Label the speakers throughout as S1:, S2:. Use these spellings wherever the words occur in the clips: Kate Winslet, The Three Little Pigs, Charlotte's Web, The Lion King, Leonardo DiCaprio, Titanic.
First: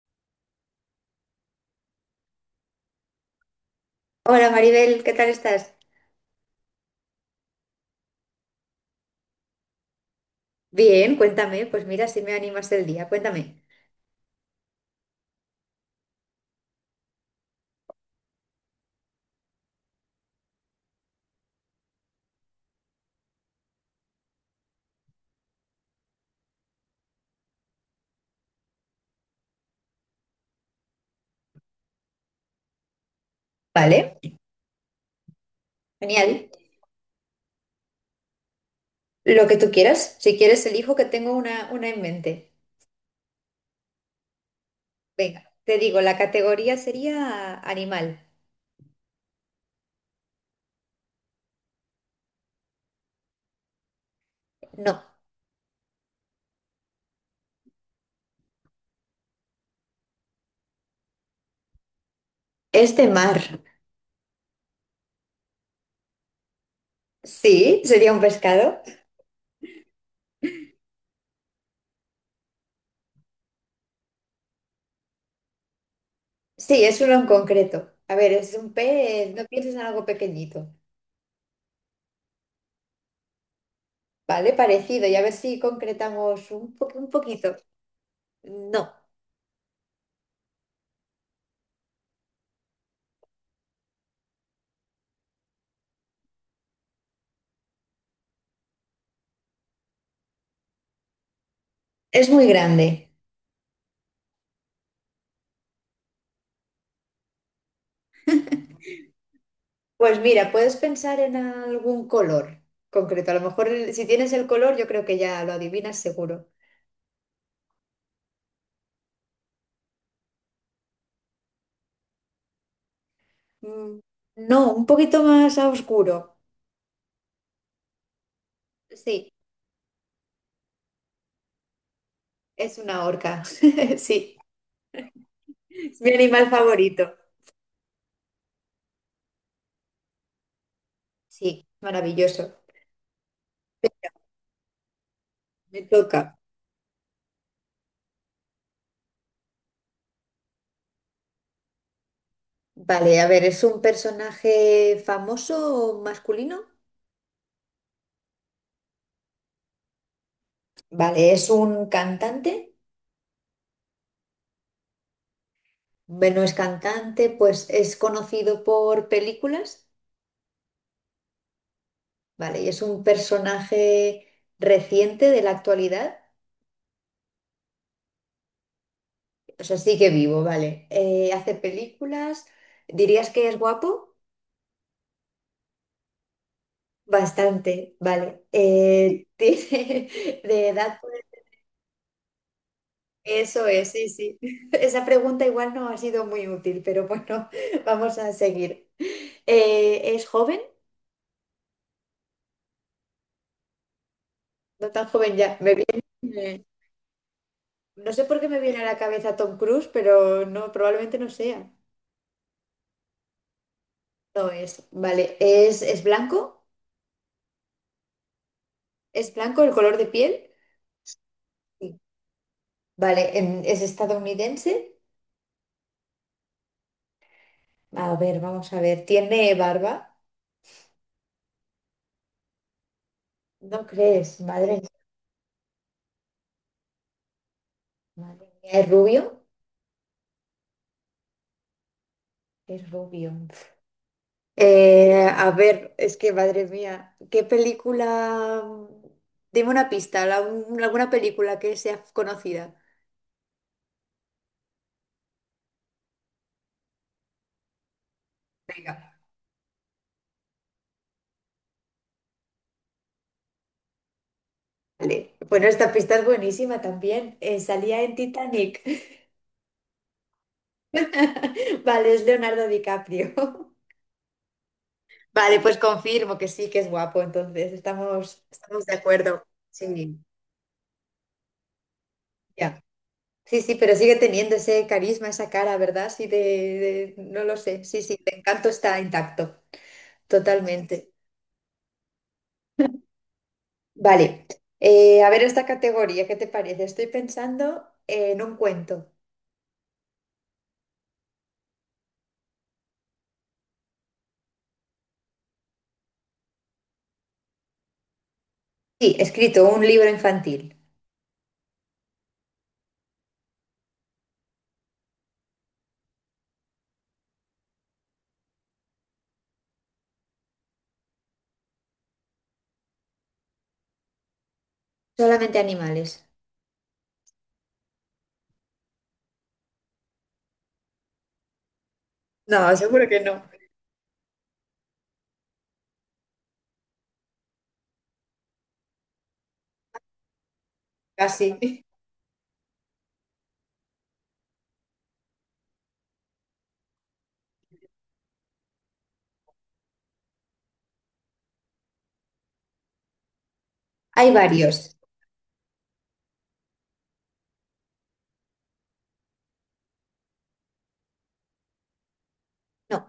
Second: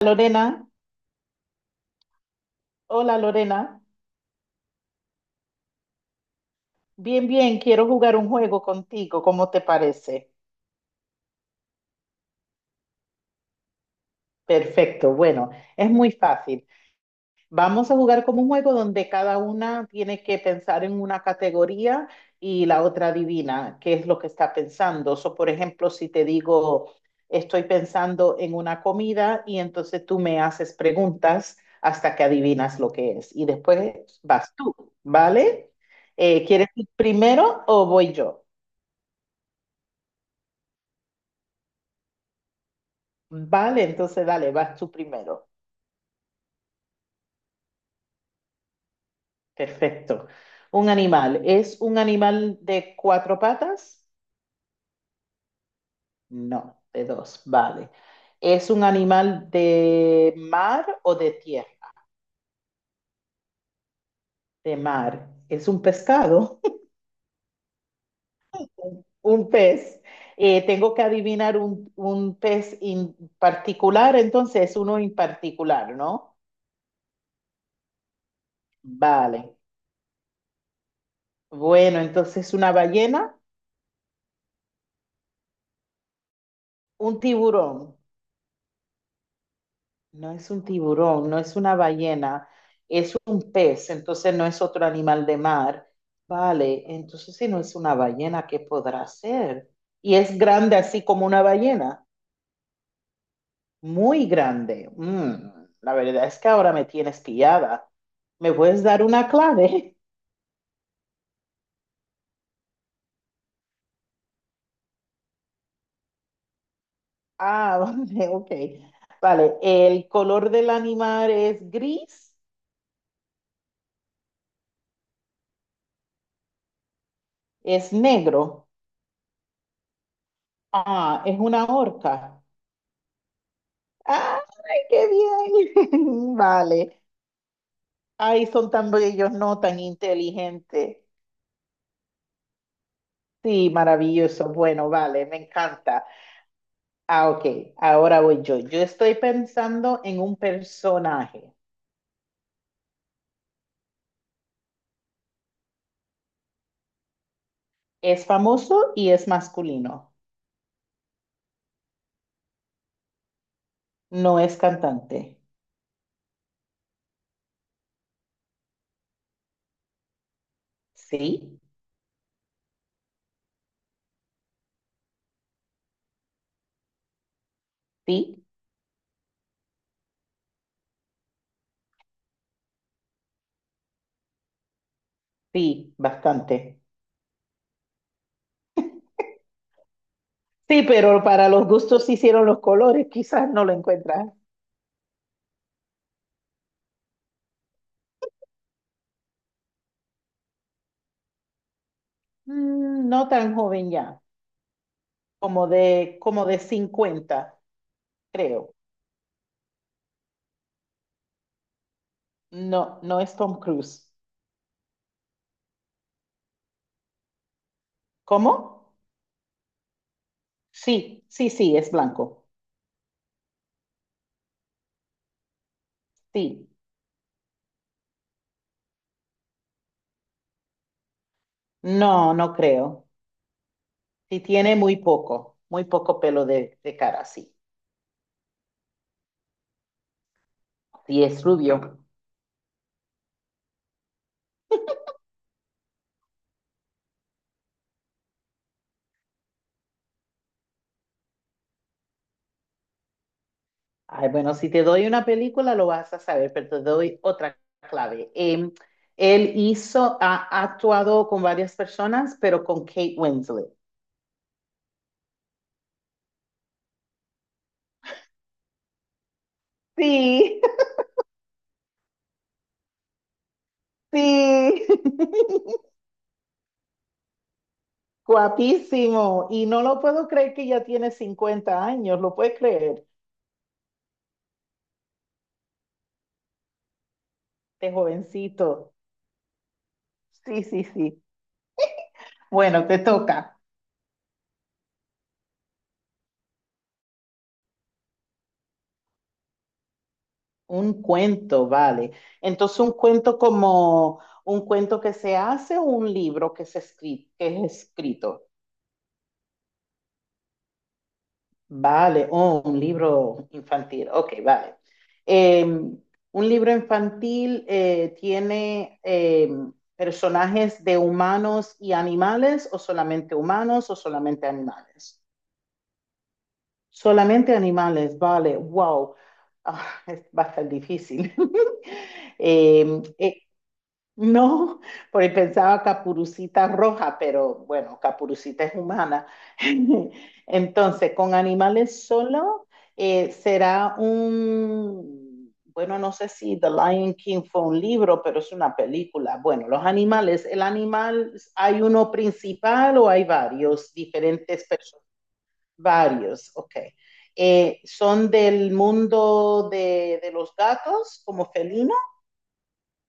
S1: Lorena, hola Lorena,
S2: Hola Maribel, ¿qué tal estás?
S1: bien, bien, quiero jugar un juego contigo, ¿cómo te parece?
S2: Bien, cuéntame, pues mira, si me animas el día, cuéntame.
S1: Perfecto, bueno, es muy fácil. Vamos a jugar como un juego donde cada una tiene que pensar en una categoría y la otra adivina qué es lo que está pensando. So, por ejemplo, si te digo, estoy pensando en una comida y entonces tú me haces preguntas hasta que adivinas lo que es y después
S2: Vale,
S1: vas tú, ¿vale?
S2: genial.
S1: ¿Quieres ir primero o voy yo?
S2: Lo que tú quieras, si quieres elijo que tengo una en mente.
S1: Vale, entonces dale, vas tú
S2: Venga,
S1: primero.
S2: te digo, la categoría sería animal.
S1: Perfecto. Un animal. ¿Es un animal de cuatro patas?
S2: No,
S1: No, de dos. Vale. ¿Es un animal de mar o de tierra?
S2: es de mar.
S1: De mar. ¿Es un pescado?
S2: Sí, sería un pescado.
S1: Un pez. Tengo que adivinar un pez en particular, entonces uno en particular, ¿no?
S2: Sí, es uno en concreto. A ver, es un pez, no
S1: Vale.
S2: pienses en algo pequeñito,
S1: Bueno, entonces una ballena,
S2: ¿vale? Parecido, y a ver si concretamos un
S1: un
S2: poquito.
S1: tiburón.
S2: No,
S1: No es un tiburón, no es una ballena, es un pez, entonces no es otro animal de mar. Vale, entonces si no es una ballena, ¿qué podrá ser? Y es grande así como una ballena,
S2: es muy grande.
S1: muy grande. La verdad es que ahora me tienes pillada. ¿Me puedes dar una clave?
S2: Pues mira, puedes pensar en algún color concreto. A lo mejor si tienes el color, yo creo que ya lo adivinas seguro.
S1: Ah, vale, ok. Vale, el color del animal es gris,
S2: Mm, no, un poquito más a oscuro.
S1: es negro.
S2: Sí,
S1: Ah, es una orca.
S2: es una orca. Sí,
S1: ¡Ay, qué
S2: es mi
S1: bien!
S2: animal
S1: Vale.
S2: favorito.
S1: Ay, son tan bellos, no tan inteligentes.
S2: Sí, maravilloso.
S1: Sí, maravilloso. Bueno, vale, me
S2: Me
S1: encanta.
S2: toca.
S1: Ah, ok, ahora voy yo. Yo estoy pensando en un personaje.
S2: Vale, a ver, ¿es un personaje famoso o masculino?
S1: Es famoso y es masculino.
S2: Vale, ¿es un cantante?
S1: No es cantante.
S2: Bueno, es cantante, pues es conocido por películas.
S1: Sí,
S2: Vale, y es un personaje reciente de la actualidad.
S1: sí,
S2: O sea, sigue vivo, vale. Hace películas. ¿Dirías que es guapo?
S1: sí, bastante.
S2: Bastante, vale. Tiene de
S1: Sí,
S2: edad. Pues,
S1: pero para los gustos se hicieron los colores, quizás no
S2: eso
S1: lo
S2: es, sí,
S1: encuentras.
S2: sí. Esa pregunta igual no ha sido muy útil, pero bueno, vamos a seguir. ¿Es joven?
S1: No tan joven ya,
S2: No tan joven ya.
S1: como como de 50,
S2: No sé por qué me
S1: creo.
S2: viene a la cabeza Tom Cruise, pero no, probablemente no sea.
S1: No, no es Tom Cruise.
S2: No es. Vale. ¿Es blanco?
S1: ¿Cómo?
S2: ¿Es blanco el color de piel?
S1: Sí, sí, sí, es
S2: Sí.
S1: blanco.
S2: Vale, ¿es estadounidense?
S1: Sí.
S2: A ver, vamos a ver. ¿Tiene barba?
S1: No, no creo.
S2: ¿No crees?
S1: Sí, tiene
S2: Madre, mía,
S1: muy poco pelo de cara, sí.
S2: madre mía. ¿Es rubio?
S1: Sí, es rubio.
S2: Es rubio. A ver, es que madre mía, ¿qué película? Dime una pista, alguna película que sea conocida.
S1: Ay, bueno, si te doy una película lo vas a saber, pero te doy otra clave.
S2: Venga.
S1: Él hizo, ha actuado con varias personas, pero con Kate Winslet.
S2: Vale. Bueno, esta pista es buenísima también. Salía en Titanic.
S1: Sí,
S2: Vale, es Leonardo DiCaprio.
S1: sí.
S2: Vale, pues confirmo que sí, que es guapo, entonces estamos, estamos de acuerdo.
S1: Guapísimo. Y no lo
S2: Sí,
S1: puedo creer que ya tiene 50 años, lo puedes
S2: ya.
S1: creer,
S2: Sí, sí, pero sigue teniendo ese carisma, esa cara, ¿verdad? Sí, no lo sé.
S1: de
S2: Sí, sí, el encanto
S1: jovencito.
S2: está intacto,
S1: Sí, sí,
S2: totalmente.
S1: sí. Bueno, te toca.
S2: Vale, a ver esta categoría, ¿qué te parece? Estoy pensando en un cuento.
S1: Un cuento, vale. Entonces, un cuento como un cuento que se hace o un libro que que es escrito.
S2: Sí, escrito, un libro infantil.
S1: Vale, oh, un libro infantil. Ok, vale. Un libro infantil tiene personajes de humanos y animales, o solamente humanos, o solamente animales.
S2: Solamente animales.
S1: Solamente animales, vale. Wow. Va a estar difícil.
S2: No,
S1: Eh,
S2: seguro que no.
S1: No, porque pensaba Capurucita roja, pero bueno, Capurucita es humana. Entonces, con
S2: Casi.
S1: animales solo será un, bueno, no sé si The Lion King fue un libro, pero es una película. Bueno, los animales, el animal, ¿hay uno principal o hay varios
S2: Hay
S1: diferentes
S2: varios.
S1: personas? Varios, ok. ¿Son del mundo de los gatos como felino?
S2: No.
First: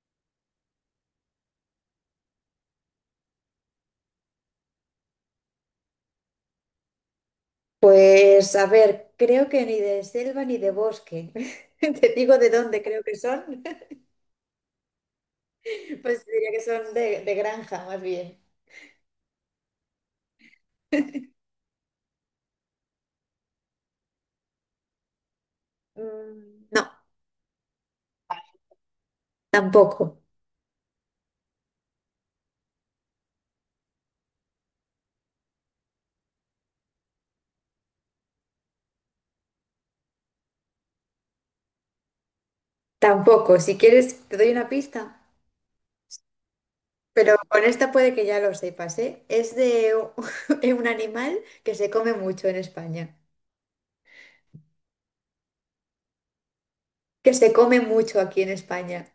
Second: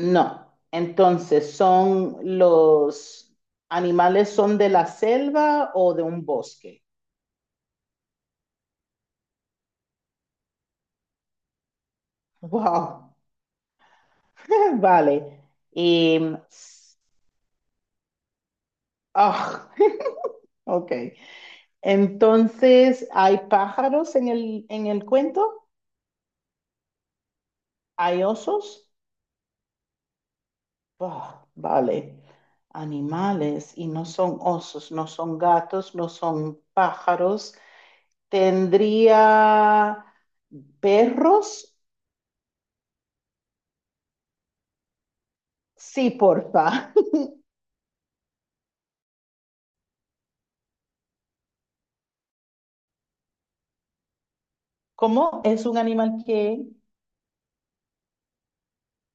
S1: No, entonces son los animales son de la selva o de un bosque.
S2: Pues a ver, creo que ni de selva ni de bosque. Te digo de dónde creo
S1: Wow,
S2: que son.
S1: vale. Y,
S2: Pues diría que son de, granja, más bien.
S1: ah, ok. Entonces, ¿hay pájaros en el cuento?
S2: Mm, no,
S1: ¿Hay osos?
S2: tampoco,
S1: Ah, vale. Animales y no son osos, no son gatos, no son pájaros. ¿Tendría perros?
S2: tampoco. Si quieres, te doy una pista.
S1: Sí, porfa.
S2: Pero con esta puede que ya lo sepas, ¿eh? Es de de un animal que se come mucho en España.
S1: ¿Cómo es un animal que,
S2: Que se come mucho aquí en España.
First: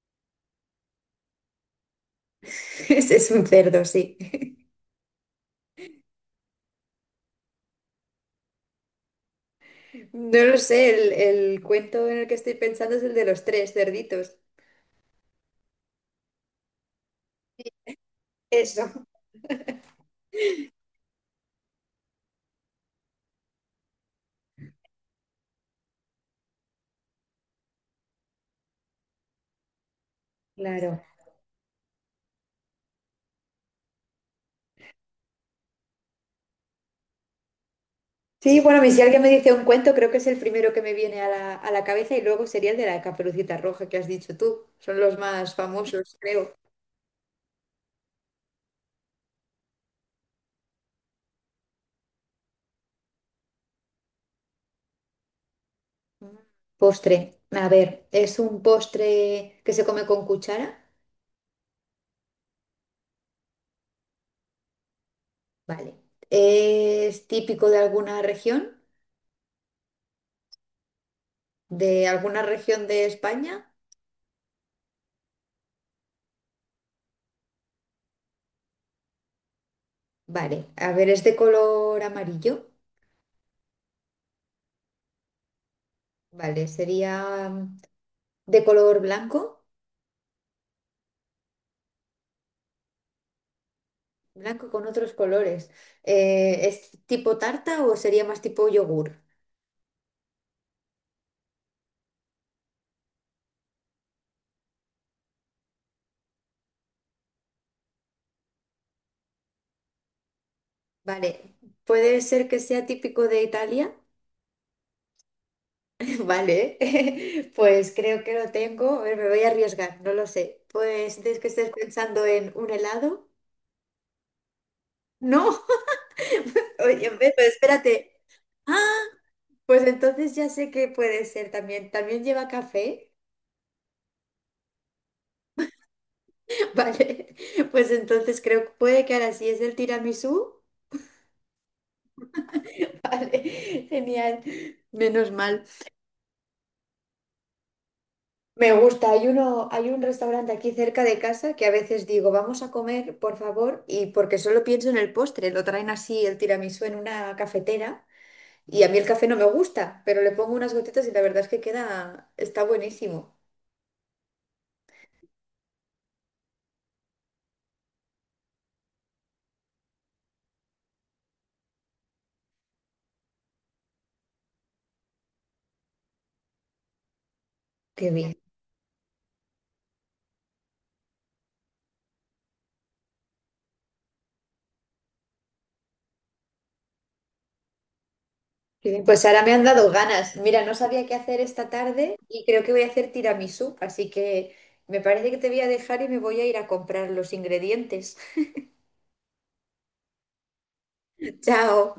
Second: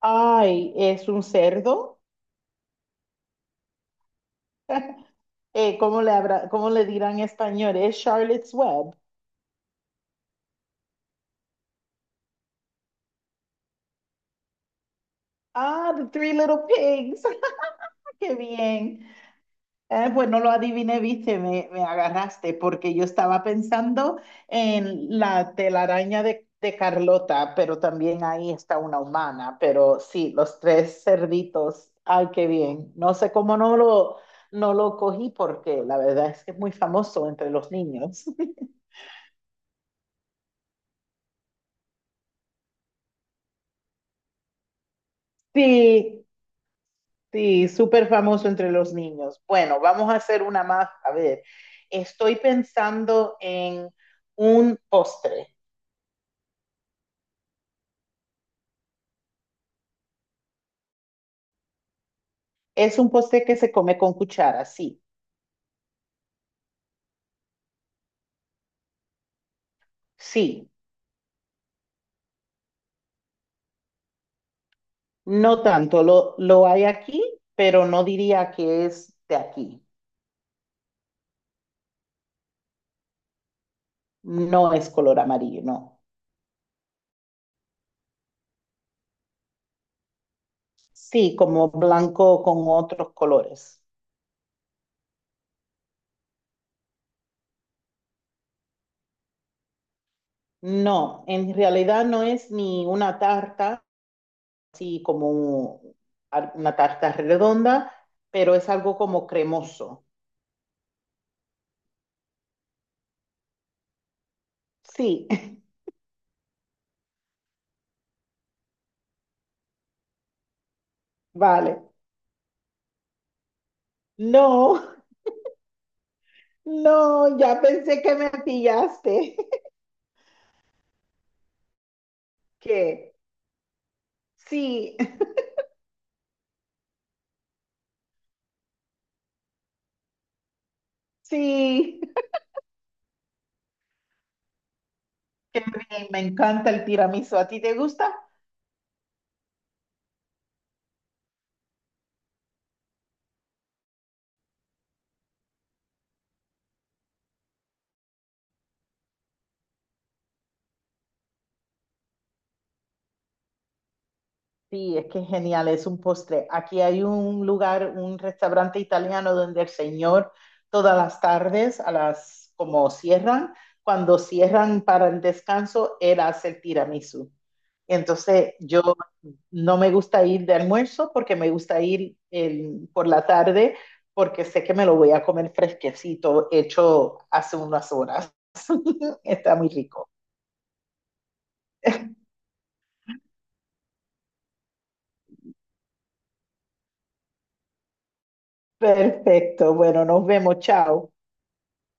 S1: ay, es un cerdo?
S2: Ese es un cerdo, sí.
S1: ¿Cómo le habrá, cómo le dirán en español? Es Charlotte's Web.
S2: No lo sé, el cuento en el que estoy pensando es el de los tres cerditos.
S1: Ah, The Three Little Pigs. Qué
S2: Eso.
S1: bien. Pues no lo adiviné, viste, me agarraste, porque yo estaba pensando en la telaraña de Carlota, pero también ahí está una humana. Pero sí, los
S2: Claro.
S1: 3 cerditos. Ay, qué bien. No sé cómo no lo cogí, porque la verdad es que es muy famoso entre los niños.
S2: Sí, bueno, y si alguien me dice un cuento, creo que es el primero que me viene a la cabeza y luego sería el de la Caperucita Roja que has dicho tú. Son los más famosos,
S1: Sí,
S2: creo.
S1: sí, súper famoso entre los niños. Bueno, vamos a hacer una más. A ver, estoy pensando en un postre.
S2: Mm. Postre. A ver, ¿es un postre que se come con cuchara?
S1: Es un postre que se come con cuchara, sí,
S2: Vale. ¿Es típico de alguna región?
S1: sí,
S2: ¿De alguna región de España?
S1: no tanto. Lo hay aquí, pero no diría que es de aquí.
S2: Vale. A ver, ¿es de color amarillo?
S1: No es color amarillo, no.
S2: Vale, sería mm, de color blanco,
S1: Sí, como blanco con otros colores.
S2: blanco con otros colores. ¿Es tipo tarta o sería más tipo yogur?
S1: No, en realidad no es ni una tarta así como una tarta redonda, pero es algo como cremoso.
S2: Vale, puede ser que sea típico de Italia.
S1: Sí,
S2: Vale, pues creo que lo tengo. A ver, me voy a arriesgar, no lo sé. Pues es que estés
S1: vale.
S2: pensando en un helado.
S1: No,
S2: No, oye,
S1: no,
S2: ve, pero
S1: ya pensé que
S2: espérate.
S1: me
S2: Ah,
S1: pillaste.
S2: pues entonces ya sé que puede ser también. También lleva café.
S1: ¿Qué? Sí,
S2: Vale, pues entonces creo que puede que ahora sí es el tiramisú.
S1: sí.
S2: Vale, genial. Menos
S1: Qué
S2: mal.
S1: bien, me encanta el tiramisú. ¿A ti te gusta?
S2: Me gusta, hay un restaurante aquí cerca de casa que a veces digo, vamos a comer, por favor, y porque solo pienso en el postre, lo traen así el tiramisú en una cafetera y a mí el café no me gusta, pero le pongo unas gotitas y la verdad es que queda, está buenísimo.
S1: Sí, es que es genial, es un postre. Aquí hay un lugar, un restaurante italiano donde el señor todas las tardes, a las como cierran, cuando cierran para el descanso, él hace el tiramisú.
S2: Qué bien.
S1: Entonces, yo no me gusta ir de almuerzo porque me gusta ir por la tarde porque sé que me lo voy a comer fresquecito, hecho hace unas horas.
S2: Qué bien. Pues ahora me
S1: Está
S2: han
S1: muy
S2: dado
S1: rico.
S2: ganas. Mira, no sabía qué hacer esta tarde y creo que voy a hacer tiramisú, así que me parece que te voy a dejar y me voy a ir a comprar los ingredientes.
S1: Perfecto, bueno, nos vemos, chao.
S2: Chao.